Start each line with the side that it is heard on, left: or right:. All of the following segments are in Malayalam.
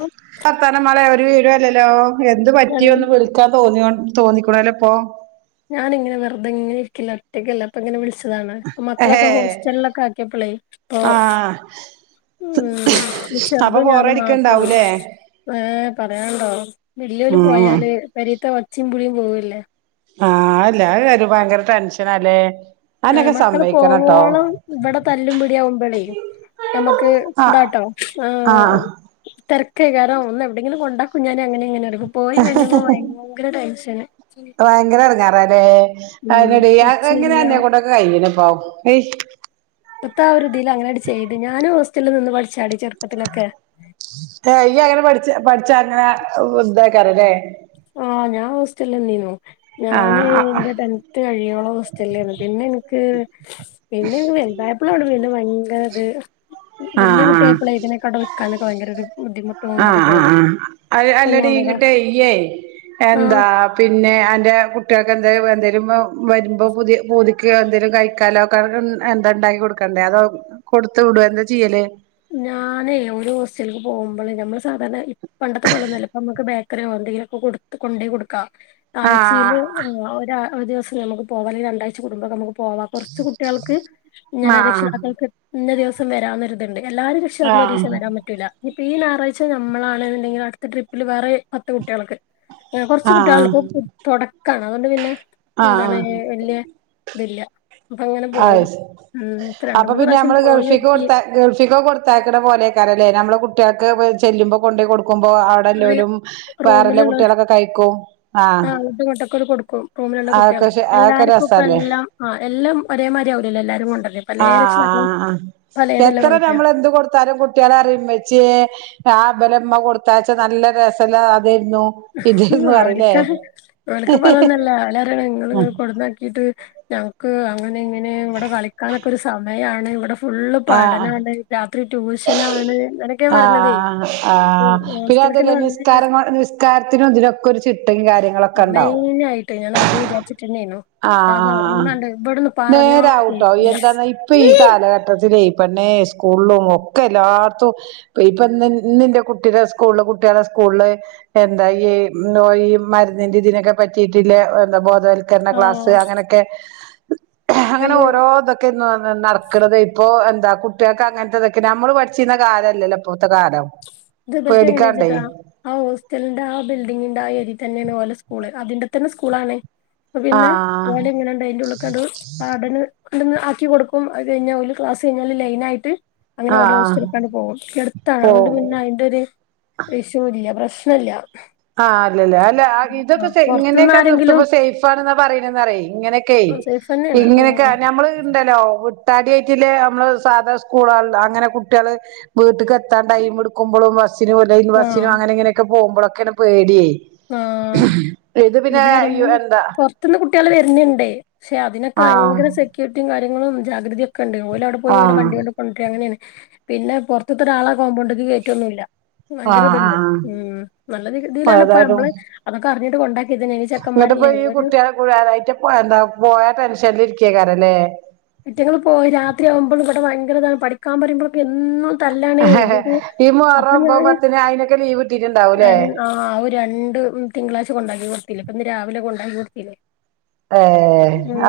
right: എന്താ വർത്താനം മാളെ ഒര് വിവരോം ഇല്ലല്ലോ എന്ത്
left: ഞാൻ
right: പറ്റിയോ ഒന്ന് വിളി ക്കാൻ തോന്ന തോന്നിക്കൂണലോ ഇപ്പൊ
left: ഞാൻ ഇങ്ങനെ വെറുതെ ഇങ്ങെനെ ഇരിക്കിലാണ് ഒറ്റക്കല്ലേ അപ്പൊ ഇങ്ങനെ വിളിച്ചതാണ്
right: ഏഹേ
left: മക്കളൊക്കെ ഹോസ്റ്റലിലൊക്കെ ആക്കിയപ്പോളേ ഇപ്പൊ
right: ആ
left: ഉം
right: അപ്പൊ
left: ചെറുതും ഞാന് മാത്ര ഉള്ളൂ
right: ബോറടിക്കണ്ടാവൂലേ
left: ഏഹ് പറയണ്ടോ വല്ലോല്
right: ഉം
left: പോയാല് പെരീത്തെ ഒച്ചയും വിളിയും പോവല്ലേ
right: ആഹ് അല്ല അത് ഒരു ഭയങ്കര ടെൻഷനാല്ലേ
left: ആഹ് മക്കള് പോവോളം ഇവിടെ തല്ലും പിടിയും ആവു മ്പളേ നമുക്ക്
right: ആ
left: ഇന്താട്ടോ
right: ആ
left: ആഹ് തിരക്കയ്കാരം ഒന്ന് എടെയെങ്കിലും ക്കൊണ്ടാക്കും ഞാന് അങ്ങനെ ഇങ്ങനെ പറയുമ്പം പോയി കഴിഞ്ഞപോ ഭയങ്കര ടെൻഷന്
right: ഭയങ്കര എടറങ്ങാറാല്ലേ
left: ഉം
right: അതെന്നെടീ എങ്ങനെ
left: ഒച്ചയില്ല
right: അന്നെ കൊണ്ടൊക്കെ കഴിയ്ണെ ഇപ്പൊ അയ്
left: ഇപ്പത്ത ആ ഒരുതില് അങ്ങനണ്ട് ചെയ്ത് ഞാനും ഹോസ്റ്റലിൽ നിന്ന് പഠിച്ചാടി ചെറുപ്പത്തിലൊക്കെ
right: ഏഹ് ഇയ്യ് അങ്ങനെ പഠിച്ച പഠിച്ചാ അങ്ങനെ എന്തക്കാറല്ലേ
left: ആഹ് ഞാൻ ഹോസ്റ്റലന്നീനു
right: ആ
left: ഞാന്
right: ആ
left: എന്റെ ടെൻ ത്ത് കഴിയോളം ഹോസ്റ്റലിൽ ആയിരുന്നു പിന്നെ എനിക്ക് പിന്നെ വലതായപ്പലൊള്ളൂ പിന്നെ ഭയങ്കര അത്
right: ആ
left: വല്യ
right: ആ
left: കുട്ടിയായപ്പളെ പിന്നെ ഇൻക്ക് അവിടെ നിൽക്കാനൊക്കെ ഭയങ്കര ഒരു ബുദ്ധിമുട്ട്
right: ആഹ് ആഹ് ആഹ് അഹ് അല്ലടി
left: ഇവിടെ
right: ഇന്നട്ടെ ഇയ്യേ
left: ആഹ്
right: എന്താ പിന്നെ പിന്നെ അന്റെ കുട്ടികൾക്ക് എന്തും എന്തെലും വരുമ്പോ പുതിയ പൂതിക്ക് എന്തെലും കഴിക്കാലോ ക്കെ എന്താ ഉണ്ടാക്കി കൊടുക്കണ്ടേ അതോ കൊടുത്തു വിടോഎന്താ ചെയ്യല്
left: ഞാനേ ഓര് ഹോസ്റ്റലിക്ക് പോകുമ്പോൾ ഞമ്മൾ സാധാരണ പണ്ടത്തെ പോലെൊന്നല്ല ഇപ്പ നമുക്ക് ബേക്കറിയോ എന്തെങ്കിലുക്കെ കൊടുത്ത് കൊണ്ടോയ് കൊടുക്കാം ആഴ്ചയിൽ
right: ആഹ്
left: ഒരാ ഒരു ദിവസം നമുക്ക് പോവാ അല്ലേൽ രണ്ടാഴ്ച കൂടൂമ്പം ഒക്കെ നമുക്ക് പോവാ കൊറച്ച് കുട്ടികൾക്ക് ഇങ്ങനെ
right: ആഹ്
left: രക്ഷിതാക്കൾക്ക് ഇന്ന ദിവസം വരാ ഒരിത്ണ്ട് എല്ലാ രക്ഷതാക്കളും ഒരു
right: ആഹ്
left: ദിവസം വരാൻ പറ്റ പറ്റൂല ഇനിപ്പ ഈ ഞായറാഴ്ച നമ്മളാണുണ്ടെങ്കിൽ അടുത്തട്രിപ്പില് വേറെ പത്ത് കുട്ടികൾക്ക് ഏഹ് കുറച്ച്
right: ആഹ്
left: കുട്ടികൾ
right: ആഹ്
left: ഒള്ളൂ ഇപ്പൊ തുടക്കാണ് അതുകൊണ്ട് പിന്നെ എന്താണ്
right: ആഹ്
left: വല്യ ഇതില്ല അപ്പങ്ങനെ
right: ആഹ്
left: പോവും
right: അത്
left: ഉം ഇപ്പം രണ്ട് മൂന്ന് പ്രാവശ്യം പോയി നോക്കി
right: ഗൾഫിക്കോക്കെ കൊടുത്തയക്കുന്ന പോലെക്കാരല്ലേ നമ്മളെ കുട്ടികൾക്ക് ചെല്ലുമ്പോ കൊണ്ടേ കൊടു ക്കുമ്പോ
left: അങ്ങനെ
right: അവിടെല്ലോലും വേറെല്ല
left: റൂമിലുള്ള
right: കുട്ടികളൊക്കെ കഴിക്കും ആഹ്
left: [unintelligible] കൊടുക്കും റൂമിലുള്ള
right: അതൊക്കെ
left: കുട്ടികൾക്ക്
right: അതൊക്കെ
left: എല്ലാർക്കും ഇപ്പ
right: രസല്ലേ
left: എല്ലം ആ എല്ലാം ഒരേമാതിരി ആവൂലല്ലോ എല്ലാരും കൊണ്ടു വരല്
right: ആഹ് ആഹ് എത്ര
left: കൊണ്ടരാ
right: നമ്മൾ എന്ത് കൊടുത്താലും കു കുട്ടികളറിയെ വെച്ച് ആ ബലമ്മ കൊടുത്താച്ച നല്ല രസല്ല കറിയാരുന്നു
left: അവര്ക്ക് അവൾക്ക് അവര്ക്ക് ഇപ്പം അങ്ങനെ ഒന്നുമില്ല അവള് പറയും ഇങ്ങള് കൊണ്ടുന്നാക്കിട്ട് ഞങ്ങക്ക് അങ്ങനെ ഇങ്ങനെ ഇവിടെ കളിക്കാനൊക്കെ ഒരു സമയാണ് ഇവിടെ ഫുള്ള്
right: ആഹ്
left: പഠനാണ് രാത്രി ട്യൂഷനാണ് ഇങ്ങനൊക്കെയാണ് പറഞ്ഞത്
right: ആഹ് ആഹ് പിന്നെ അതല്ലേ നിസ്കാര നിസ്കാരത്തിനും അതിനൊക്കെ ഒരു ചിട്ടയും കാര്യം
left: മുമ്പേനെ ആയിട്ട് ഞാനത് വിചാരിച്ചിട്ടേനു
right: ആഹ് ആഹ് നേരാണുട്ടോ
left: കേക്കൂല
right: എന്താന്ന ഇപ്പ ഈ കാലഘട്ടം ട്ടത്തിലീ പെണ്ണേ സ്കൂളും ഒക്കെ എല്ലായിടത്തും ഇപ്പൊന്റെ ഇന്നെൻറെ കുട്ടിയുടെ സ്കൂളില് കുട്ടികളെ സ്കൂളില് എന്താ ഈ നോയി മരുന്നിന്റെ ഇതിനൊക്കെ പറ്റിയിട്ടില്ല എന്താ ബോധവൽക്കരണം ക്ലാസ്
left: ആഹ്
right: അങ്ങനൊക്കെ അങ്ങനെ
left: പിന്നെ
right: ഓരോെന്ന് നടക്കണത് ഇപ്പോ എന്താ കുട്ടികൾക്ക് അങ്ങനത്തെതൊക്കെ നമ്മൾ പഠിച്ചിരുന്ന കാലംല്ലല്ലോ ഇപ്പോഴത്തെ കാലം
left: ഇത് ഇവൾക്ക് എങ്ങനെ
right: പേടിക്കാണ്ടേ
left: വെച്ചിട്ടാ- ആ ഹോസ്റ്റലിന്റെ ആ ബിൽഡിങ്ങിന്റെ ആ ഏരിയൽ തന്നെയാണ് ഓലെ സ്കൂള് അതിന്റെ തന്നെ സ്കൂൾ ആണ് അപ്പപിന്നെ
right: ആഹ്
left: ഓലെ എങ്ങനെണ്ട് അയിന്റെ ഉള്ളക്കെടന്ന് വാർഡന് കൊണ്ടന്ന് ആക്കി കൊടുക്കും അത് കഴിഞ്ഞാല് ക്ലസ് കഴിഞ്ഞാല് ലൈൻ ആയിട്ട് അങ്ങനെ ഓരെ
right: ആഹ്
left: ഹോസ്റ്റലക്കാണ് ഹോസ്റ്റലടുത്താണ് അതൊണ്ട്
right: പോവും
left: പിന്നെ- ഒരു വിഷയവും ഇല്ല പ്രശ്നല്ല-
right: ആഹ് അല്ല അല്ല ഇതൊക്കെ
left: ആഹ് പൊറത്ത്ന്ന്
right: ഇങ്ങനെയൊക്കെ
left: ആരെങ്കിലും
right: നിർത്തുമ്പോ സേഫാണെന്ന് പറയണന്ന് പറയ് ഇങ്ങനെക്കെ-
left: സേഫന്നെയാണ്
right: ഇങ്ങനെയൊക്കെ
left: ഉം
right: ഞമ്മള് ഇണ്ടല്ലോ [unintelligible] എയ്റ്റില് നമ്മള് സാധാ സ്കൂളാണല്ലൊ അങ്ങനെ കുട്ടികള്- വീട്ട് ക്ക് എത്താൻ ടൈം എടുക്കുമ്പളും മനസ്സിന് - ലൈ ബസിനോ
left: ആഹ്
right: അങ്ങനെയിങ്ങെനൊക്കെ പോക്മ്പളൊക്കെ പേടിയായി
left: ആഹ്
right: ഇത് പിന്നെ എന്താ
left: പുറത്തുന്ന് കുട്ടികൾ വരുന്നുണ്ടേ പക്ഷെ അതിനൊക്കെ
right: ആഹ്
left: ഭയങ്കര സെക്യൂരിറ്റിയും കാര്യങ്ങളും ജാഗ്രതയൊക്കെ ഉണ്ടേ ഒലവിടെ- പോ പോലെ
right: ആഹ്
left: വണ്ടി കൊണ്ട് കൊണ്ട അങ്ങനെയാണ് പിന്നെ പുറത്തൂന്നൊരാളെ കോമ്പൗണ്ടക്ക് കയറ്റൊന്നുമില്ല
right: ആഹ്
left: ഭയങ്കരത്ണ്ട് ഉം നല്ല
right: ആഹ്
left: രീതിയിലാണ് ഇപ്പ
right: ഏതായാലും
left: നമ്മള് അതൊക്കെ അറിഞ്ഞിട്ട് കൊണ്ടാക്കിയതല്ലേ ഇനി ചെറ്ക്കന്മാരല്ലേ ഓര്-
right: പോഴാനായിട്ട് പോ എന്താ പോയ ടെൻഷനിൽ ഇരിക്കേയാണില്ലേ
left: ഐറ്റങ്ങൾ പോയി രാത്രിയാകുമ്പം ഇവിടെ ഭയങ്കര ഇതാണ് പഠിക്കാൻ പറയുമ്പോഴൊക്കെ എന്നും തല്ലാണേ ഇവര്
right: ഈ മുഹറം
left: അപ്പൊ
right: ഒമ്പത്
left: ഞാന്
right: പത്തിന് അയിനൊക്കെ ലീവ് ഇട്ടിട്ടുണ്ടാവൂലേ
left: ആഹ് ഒരു രണ്ട് തിങ്കളാഴ്ച കൊണ്ടാക്കി കൊടുത്തില്ലേ ഇപ്പൊ ഇന്ന് രാവിലെ കൊണ്ടാക്കി കൊടുത്തില്ലേ
right: ഏ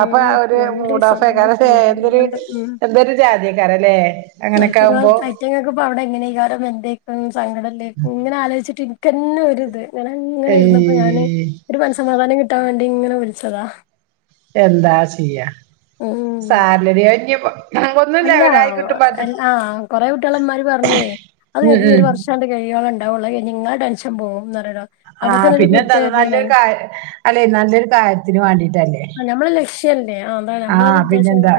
right: അപ്പൊ അവരു
left: രണ്ടീസം
right: മൂടോഫായിക്കാണും അത എന്തൊരു
left: മൂന്നീസം ഉം
right: എന്തൊരു ജാതിക്കാരല്ലേ അങ്ങനൊക്കെ
left: ഐറ്റങ്ങൾ
right: ആകുമ്പോ
left: ഐറ്റങ്ങൾക്ക് ഇപ്പ അവിടെ എങ്ങനെയ കാലം എന്തേക്കും സങ്കടംന്തേക്കും ഇങ്ങനെ ആലോചിട്ട് എനിക്ക് തന്നെ ഒരിത് അങ്ങനെ ഇങ്ങനെ ഇര്ന്നപ്പൊ ഞാന്
right: ഏയ്
left: ഒരു മനസമാധാനം കിട്ടാൻ വേണ്ടി ഇങ്ങനെ വിളിച്ചതാ
right: എന്താ ചെയ്യാ സാഹചര്യം പ്പോ-
left: അല്ലാ ആഹ് കൊറെ കുട്ടികളമാര് പറഞ്ഞേ അത്
right: ഉം
left: എനിക്ക് ഈരു
right: ഉം
left: വർഷ കഴിയ്മ്പോഴെ ഉണ്ടാവുള്ളു ഇനി നിങ്ങടെ ടെൻഷൻ പോകും എന്ന് പറഞ്ഞുല്ലോ
right: ആഹ് പിന്നെ എന്താന്ന നല്ലൊരു കാര് അല്ലെ നല്ലൊരു കാര്യത്തിന് വേണ്ടീട്ടല്ലേ
left: നമ്മടെ ലക്ഷ്യ അല്ലേ ആഹ്
right: ആഹ് പിന്നെന്താ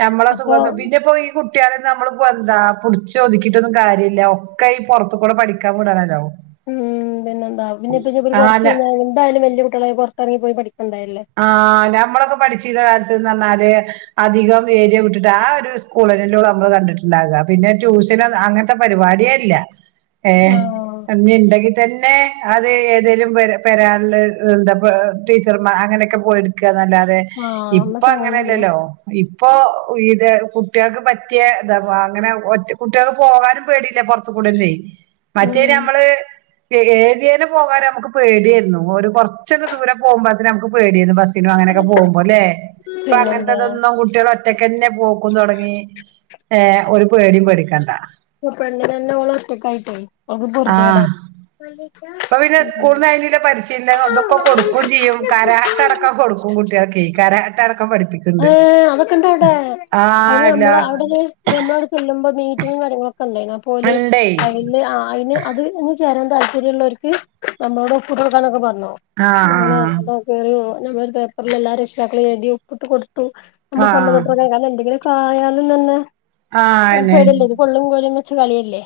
right: ഞമ്മളെ
left: അപ്പൊ
right: സുഖൊക്കെ പിന്നെപ്പോ ഈ- കുട്ടികളും നമ്മള് എന്താ പുടിച്ചൊതിക്കിട്ടൊന്നും കാര്യമില്ല ഒക്കെ ഈ പുറത്ത് കൂടെ പഠിക്കാൻ വിടാനല്ലോ
left: ഉം പിന്നെന്താ പിന്നെപ്പ പി കുറച്ച് ക എന്തായാലും വല്യ കുട്ടികളെ പുറത്തിറങ്ങി പോയി പഠിക്കണ്ടായല്ലേ
right: ആഹ് നമ്മളൊക്കെ പഠിച്ചിര്ന്ന കാര്യത്ത്ന്ന് പറഞ്ഞാല് അധികം ഏരിയ വിട്ടിട്ട്. ആ ഒരു സ്കൂളൂടെ നമ്മള് കണ്ടിട്ടുണ്ടാകുക. പിന്നെ ട്യൂഷന അങ്ങനെ പരിപാടിയെഇല്ല
left: [inaudible]
right: ഏ് എന്തേഇണ്ടാക്കി തന്നെ അത് ഏതെലും പെരാള്ല് ടീച്ചർമാർ. അങ്ങനെയൊക്കെ പോയി എടുക്കുകന്നല്ലാതെ
left: ആ
right: ഇപ്പ
left: അന്നൊക്കെ അങ്ങനെയായിരുന്നു
right: അങ്ങനെല്ലല്ലോ. ഇപ്പൊ ഇത് കുട്ട്യാക്ക് പറ്റേഇതാ അങ്ങനെ ഒ കുട്ട്യാ ക്ക് പോകാനും പേടിയില്ല പൊറ കൊട ന്നേയ്.
left: [inaudible]
right: മറ്റേ നമ്മള്. ഏരിതേനെ പോകാനും നമക്ക് പേടിഏര്ന്നു ഒരു കുറച്ഒക്കെ ദൂരം പോകുമ്പഴ്തിന് നമക്ക് പേടിയേരുന്നു ബ അങ്ങനെയൊക്കെ പോകുമ്പോ അല്ലേ അപ്പൊ
left: പിന്നെന്താ
right: അങ്ങനത്തെന്നും കുട്ട്യോളൊറ്റ ഒറ്റക്കന്നെ പോക്കും തുടങ്ങി ഏ ഒരു പേടിം പേടിക്കണ്ട.
left: പെണ്ണിനന്നെ ഓള് ഒറ്റക്കായിട്ടേ ഓൾക് പോർദ്യെടാൻ.
right: അപ്പൊ പിന്നെ സ്കൂള്ന്ന്അതിനുള്ള പരിശീലനം ഇതൊക്കെ കൊടുക്കുചെയും കാ കാരാട്ട അടക്കം കൊടുക്കും കുട്ട്യോൾക്കെയ് കാരാട്ടാ അടക്കം പഠിപ്പിക്കും.
left: ഏഹ അതൊക്കെ ഇണ്ട് അവിടെ അതിന്
right: അല്ല
left: നമ്മള് അവിടെ. നമ്മള് അവടെ ചല്ലുമ്പോ മീറ്റിങ്ങും കാര്യങ്ങളൊക്കെ ഉണ്ടായിന്നു. അ പോല്
right: ഇണ്ടേ
left: അതില് അതിന് അത്. ചേരാൻ താല്പര്യം ഉള്ളവർക്ക് നമ്മളോട് ഒപ്പ് ഇട്ട് കൊടുക്കാനൊക്കെ പാറഞ്ഞു
right: ആഹ്
left: അങ്ങനെ. നമ്മള് പേപ്പറില് എല്ലാ രക്ഷതാക്കളും എഴുതി ഒപ്പിട്ട് കൊടുത്തു നമ്മൾ
right: ആഹ്
left: സമ്മത
right: ആഹ്
left: പ്രകാരം അങ്ങിനെ എന്തെങ്കിലും. ആയാലും തന്നെ.
right: ആഹ് അയന്നെ
left: പേടിഅല്ലേ ഇത് കൊള്ളീം കോലും വെച്ച കളില്ലേ.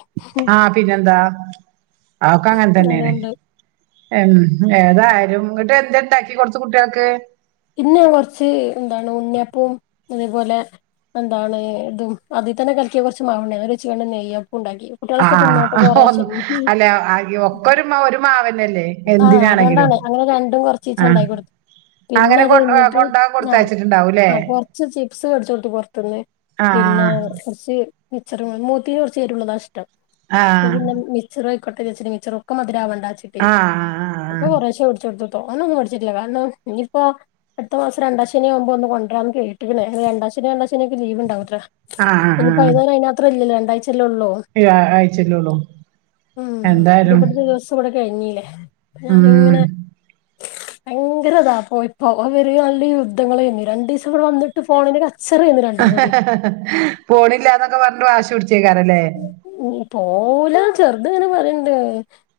right: ആ അതൊക്കെ അങ്ങൻ തന്നെ ഏണ്. ഉം ഏതായാലും ഇങ്ങിട്ട് എന്തേണ്ടാക്കി കൊടുത് കുട്ട്യാൾക്ക്.
left: ഇന്ന് ഞാൻ കൊറച്ച് എന്താണ് ഉണ്ണിഅപ്പും അതേപോലെ. എന്താണ് ഇതും അതിൽ തന്നെ കലകെ കുറച്ച് മാവുണ്ടായി അത് വെച്ച് നെയ്യപ്പും ഉണ്ടാക്കി. കുട്ടികളൊക്കെ തിന്നോട്ടെ
right: ആഹ ഒ
left: കൊറേശെ
right: അല്ലെ അരി ഒക്കരു ഒരു മാവനല്ലേ.
left: ആഹ് അതോണ്ടാനെയ് അങ്ങനെ രണ്ടും കൊറചീചെ
right: ആ
left: ഉണ്ടാകി കൊടുത്തു. പിന്നെ
right: അങ്ങനെ
left: അത്
right: കൊ
left: കഴഞ്ഞിട്ട്.
right: കൊണ്ടോവാൻ
left: ആ.
right: കൊടുത്തയച്ചിട്ടുണ്ടാവൂല്ലേ?
left: ആ കൊറച്ച് ചിപ്സ് വേടിച്ചോട്ട്ത്ത് പോർത്ത്ന്ന്.
right: ആ കൊണ്ടാവാൻ കൊടുത്തയച്ചിട്ടുണ്ടാവൂലേ? ആ
left: പിന്നെ കുറച്ച്. മിച്ചറ് മൂത്തിന്ന് കൊറച്ച് എരുള്ളതാ ഇഷ്ടം
right: ആ
left: അപ്പ പിന്നെ. മിച്ചറും ആയിക്കോട്ടെ വിചാര്ച്ട്ട് മിച്ചർ ഒക്കെ മതിരാവടവിചാര്ച്ട്ട്.
right: ആഹ ആ ആ.
left: ഒക്കൊ കൊറേശെ വേട്ച് കൊടുത്ത് തോനെ ഒന്നും വെട് ച്ട്ടില്ല കാരണം നീപ്പൊ. അടുത്ത മാസം രണ്ടാ ശെനി ആകുബോ ഒന്ന് കൊണ്ടരാന്ന് കേട്ട് രണ്ടാശെനി രണ്ടാശെനി ലീവ്ണ്ടാവുത്യേ.
right: ആ ആ
left: ഇന്നിപ്പോ ഏതായാലുംഅതിനാത്രം ഇല്ലല്ലോ രണ്ടാഴ്ചയല്ലേ ഉള്ളൂ.
right: അ അയച്ചല്ലോള്ളു എന്തായാലും.
left: കഴിഞ്ഞില്ലേ
right: ഉം
left: ഞാനിങ്ങനെ ഭയങ്കര താ. ഓ ഇപ്പൊ അവര് നല്ല യുദ്ധങ്ങലെയ്ന്നു രണ്ട് ദിവസം ഇവിടെ വന്നിട്ട് ഫോണിന്ന് ക ച്ചറേയ്ന്ന്..
right: പോണില്ല എന്നൊക്കെ പറഞ്ട്ട് വാശി പിടിച്ചേക്കാരല്ലേ.
left: ഉ പോവൂല ചെറുത്ങ്ങനെ പറിണ്ട്.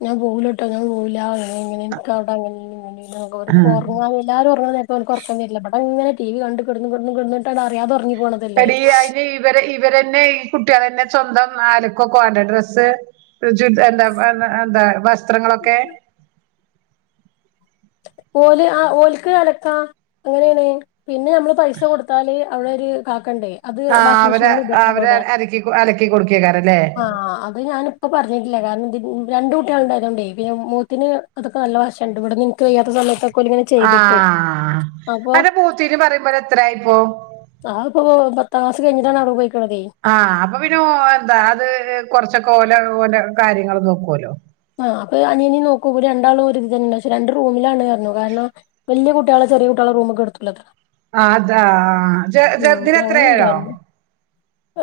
left: ഞാൻ പോകുലോട്ടോ ഞാൻ പോക്കുല ഇക്ക വടെ അങ്ങനെണ് ഇങനെണ്ഉറങ്ങൻ
right: ആ
left: കയുല പറിം. എല്ലാരും ഒറഗ്ണനേരത്‌ ഓന്ക് ഒറക്കം വെരൂല ഇടെ ഇങ്ങനെ ടി വി കണ്ട് കെട്ന്ന് കെട്ന്ന് അറിയാതെ ഉറങ്ങി പോണതാ.
right: എടി അ ഇവരെ ഇവരന്നെ ഈ കുട്ട്യാളന്നെ സ്വന്തം ആലക്കൊകെ വാണ്ടെ ഡ്രസ്സ്. ഇജു എന്താ എന്താ വസ്ത്രങ്ങളൊക്കെ.
left: ഓല് ആ ഓൽക്ക് അടക്കാ അങ്ങനെണ് പിന്നെ നമ്മള് പൈസ കൊട്ത്താല്. അവ്ട ഒര് കാക്കണ്ട്. അത്
right: ആഹ്
left: വാഷിംഗ്
right: അവര്
left: മെഷീൻല് ഇടത്ര
right: അവര്
left: അവ്ടെ
right: അലക്കി അലക്കി കൊടുക്കേക്കാരല്ലേ
left: ആ. അ അത് ഞാനിപ്പ പർഞീല്ല കാരണം രണ്ട് കുട്ട്യാള് ഇണ്ടായതോണ്ടേയ് പിന്നെ മൂത്തിന് അതൊക്ക നല്ല വശണ്ട് ഇവട്ന്നി ക്ക് വെയ്യാത്ത സമയത്തൊ
right: ആ അന്റെ മൂത്തീന് പറിമ്പയ എത്രാഴി ഇപ്പോ.
left: അത് ഇപ്പൊ പത്താം ക്ലാസ്സ് കഴിഞ്ഞിട്ടാണ് അവടെ പോയിക്ക്ണതെയ്.
right: ആ അപ്പൊ പിന്നെ ഓ എന്താ അത് കൊർച്ചൊക്ക ഓല ഓന്റെ കാര്യങ്ങള് നോക്കൊലോ
left: ആ അപ്പ അനിയനി നോക്കും രണ്ടാളും ഒര്തന്നെ പക്ഷെ രണ്ട് റൂമിലാണ് പർഞ്ഞു കാര്ണം വല്ല്യ കുട്ടിയളെ ചെറീ കുട്ടിയള റൂമ്ക്ക് കട്ത്തൂലത്രെ
right: ആതാ ചെ ചേർതിന് എത്രാഴി അറിയോ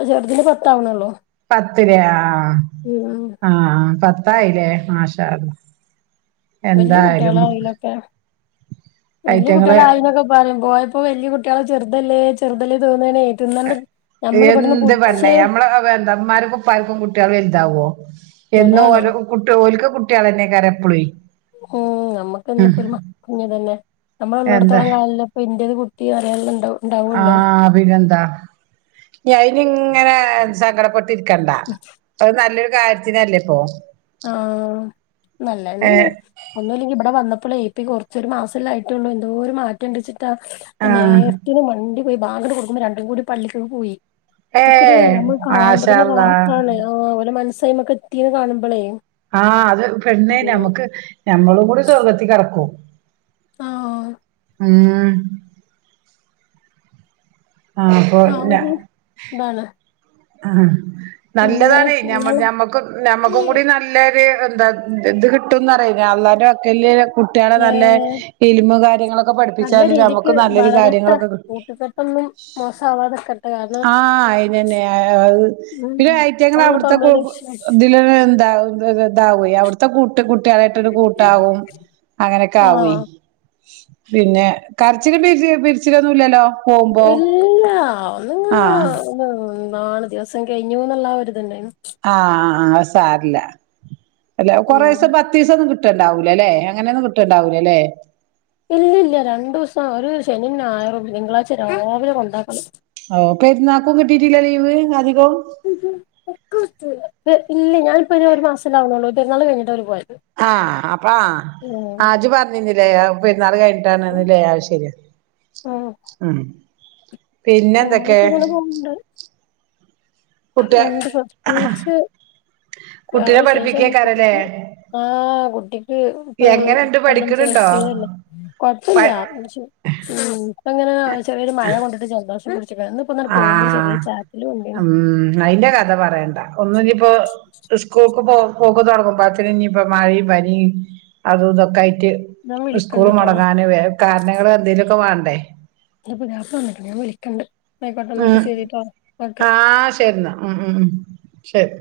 left: ചെർദിന് പത്ത് ആവ്ണോള്ളൂ
right: പത്തിലെ ആ ആ പത്തായിലെ മാഷാ അള്ളാഹ്
left: വല്ല്യ കുട്ടിയളായലൊക്കെ വല്ല്യ കുട്ടിയള
right: അയ്റ്റങ്ങള്
left: ആയിന്നോക്കെ പറിം പോയ ഇപ്പൊ വല്ല്യ കുട്ടിയള് ചെർതല്ലേ ചേർതല്ലേ തോന്നാണേ തിന്നണ്ട്
right: എന്ത് പെണ്ണെ നമ്മളെ എന്താ ഇമ്മാര്ക്കും ഇപ്പാര്ക്കും കുട്ടിയള് വൽതാവോ എന്നു
left: അതാണ്
right: ഓല കുട്ടി ഓൽക്ക് കുട്ടിയളെന്നെക്കാരം എപ്പുളൈ
left: ഉം ഞമ്മക്ക് എന്ന് പ്പോര് മ കുഞ് തന്നെ നമ്മള
right: എന്താ
left: ഉള്ളോട്ത്തോളം കാലം അപ്പ ഇന്റര് കുട്ടി പറയാന്ണ്ടാവും
right: ആ പിന്നെന്താ ഇഞ് അയിന് ഇങ്ങനെ സങ്കടപ്പെ ട്ട്ക്കണ്ട അത് നല്ലൊരു കാര്ത്തിനല്ലേ ഇപ്പോ
left: ആ നല്ലന്നെണ് ഒന്നുല്ലെങ്കി ഇവട വന്നപ്പളേ പി കൊർച്ചൊരു മാസല്ലെ ആയിട്ടേള്ളൂ എന്തോ ഒരു മാറ്റം ഇണ്ട് വെച്ചിട്ടാ പ്പ
right: ആഹ്
left: നേര്ത്തിന് മണ്ടി പോയി ബാങ്കാണ്ട് കൊടുക്കുമ്പ രണ്ടും കൂടി പള്ളിക്കക്ക് പോയി അതൊക്കൊര്
right: ഏഹ്
left: നമ്മള് കാണുമ്പ
right: മാഷാ
left: തന്നെ
right: അള്ളാ
left: റാഹത്താണ് ആ ഓലെ മൻസ് അയ്മക്ക് എത്തീന്ന് കാണുമ്പളേ
right: ആ അത് പെണ്ണേ ഞമ്മക്ക് ഞമ്മളും കൂടി സ്വർഗത്തി കടക്കും
left: ആ ഓ
right: ഉം ആ [unintelligible] ല
left: താണ്
right: ആ നല്ലതാണേ ഞമ്മ ഞമ്മക്കൊ ഞമ്മക്കും കൂടി ന ല്ലര് എന്താ ഇത് കിട്ടുംന്നറീലെ അള്ളാന്റെ പക്കൽല് കുട്ടിയളെ നല്ല
left: ഏഹ്
right: ഇൽമ് കാര്യങ്ങളൊക്ക
left: നല്ല
right: പഠിപ്പിച്ചാല്
left: രീതിക്ക്
right: ഞമ്മക്ക് നല്ലൊരു കാര്യങ്ങളൊക്ക കി
left: മോസാവാതക്ക
right: ആ അയിനന്നെ അത്
left: ഉം
right: പിന്നെ ഐറ്റങ്ങള്
left: അതാണല്ലപ്പ
right: അവ്ട്ത്തെ
left: നമ്മളെ
right: കു
left: ലക്ഷ്യം
right: ഇതിലന്നെ എന്താ ഇതാവോയ് അവ്ട്ത്തെ കൂട്ട കുട്ടിയളായിട്ടരു കൂട്ടാവും അങ്ങനെയെക്കെ
left: ആഹ്
right: ആവുയ് പിന്നെ കര്ച്ചിലും പിരിചി പിരിച്ചിലൊന്നുല്ലല്ലോ
left: ഇല്ലാ
right: ആഹ്
left: നാണ് ദിവസം കഴിഞ്ഞുന്ന്ള്ള ആ ഇര്ത്ണ്ടായിന്നു
right: ആ ആ ആ അത് സാരല്ല അല്ല
left: ഉം
right: കൊറെശ പ പത്തീസം ഒന്നും കിട്ട്ണ്ടാവൂല ലെ അങ്ങനെന്നും കിട്ടുണ്ടാവൂല ലെ
left: ഇല്ലല്ല രണ്ടൂസം ഒര് ശനിം ഞായറും തിങ്കളാഴ്ച രവിലെ കൊണ്ടാക്കണം
right: അവൂ പെര്ന്നാക്കും കിട്ടിട്ടില്ല ലീവ് അധികവും
left: ഇല്ലേയ് ഞാനിപ്പയ്ന് ഒരു മാസല്ലാവണള്ളൂ പെരുന്നാള് കയ്ഞ്ഞിട്ട ഓല് പോയത്
right: ആഹ് അപ്പ ആഹ്
left: ഉം
right: ആജു പർഞീന്നില്ലേ പെര്ന്നാള് കഴിഞ്ഞിട്ടയിര്ന്നല്ലോ ലേ ആഹ് ശരിയാ
left: ഉം
right: ഉം പിന്നെന്തൊക്കേ
left: അങ്ങനൊക്കെ ഇങ്ങനെ
right: കുട്ടിയ
left: ഞങ്ങക്ക് പ്രത്യേകിച്ച്
right: കുട്ടിനെ പഠിപ്പിക്കേക്കാരല്ലേ
left: വേറെവിശേഷൊന്നുല്ലെങ്കി ആഹ് കുട്ടിക്ക് ഇപ്പൊ
right: എങ്ങനെണ്ട്
left: പതിനഞ്ച്
right: പഠിക്കണുണ്ടോ
left: വയസ്സായല്ലേ കൊഴപ്പില്ല,
right: പ
left: ന്ന്ച്ച് പ്പങ്ങനെ ചെറിയൊരു മഴ കൊണ്ടിട്ട് ജദോഷം പുട്ച്ചക്ക. ന്ന് പ്പന്നണ്ട് പോവുമ്പോ ചെറിയൊരു ചാറ്റല് കൊണ്ടീന്ന്
right: അയ്ന്റെ കഥ പറയണ്ട. ഒന്നുന്നിപ്പോ സ്കൂൾക്ക് പോ പോക്ക് തൊടങ്ങുമ്പോത്തിന് ന്നിപ്പോ മഴയും പനിയും അതും തൊക്കായിട്ട്
left: ഞാൻ
right: സ്കൂൾ
left: വിളിക്കണ്ട്ട്ടോ
right: മുടങ്ങാന് വേ കാരണങ്ങളെന്തേങ്കലൊക്കെ വാണ്ടേ
left: ന്റെ പുത്യാപ്ല വന്നിട്ട്ണ്ട് ഞാൻ വിളിക്കണ്ട്, ന്നാ ഐക്കോട്ടെ
right: ഉം
left: ന്നട്ട് ശരിട്ടോ ഓക്കെ
right: ആഹ് ശരിന്ന ഉം ഉം ഉം ശരി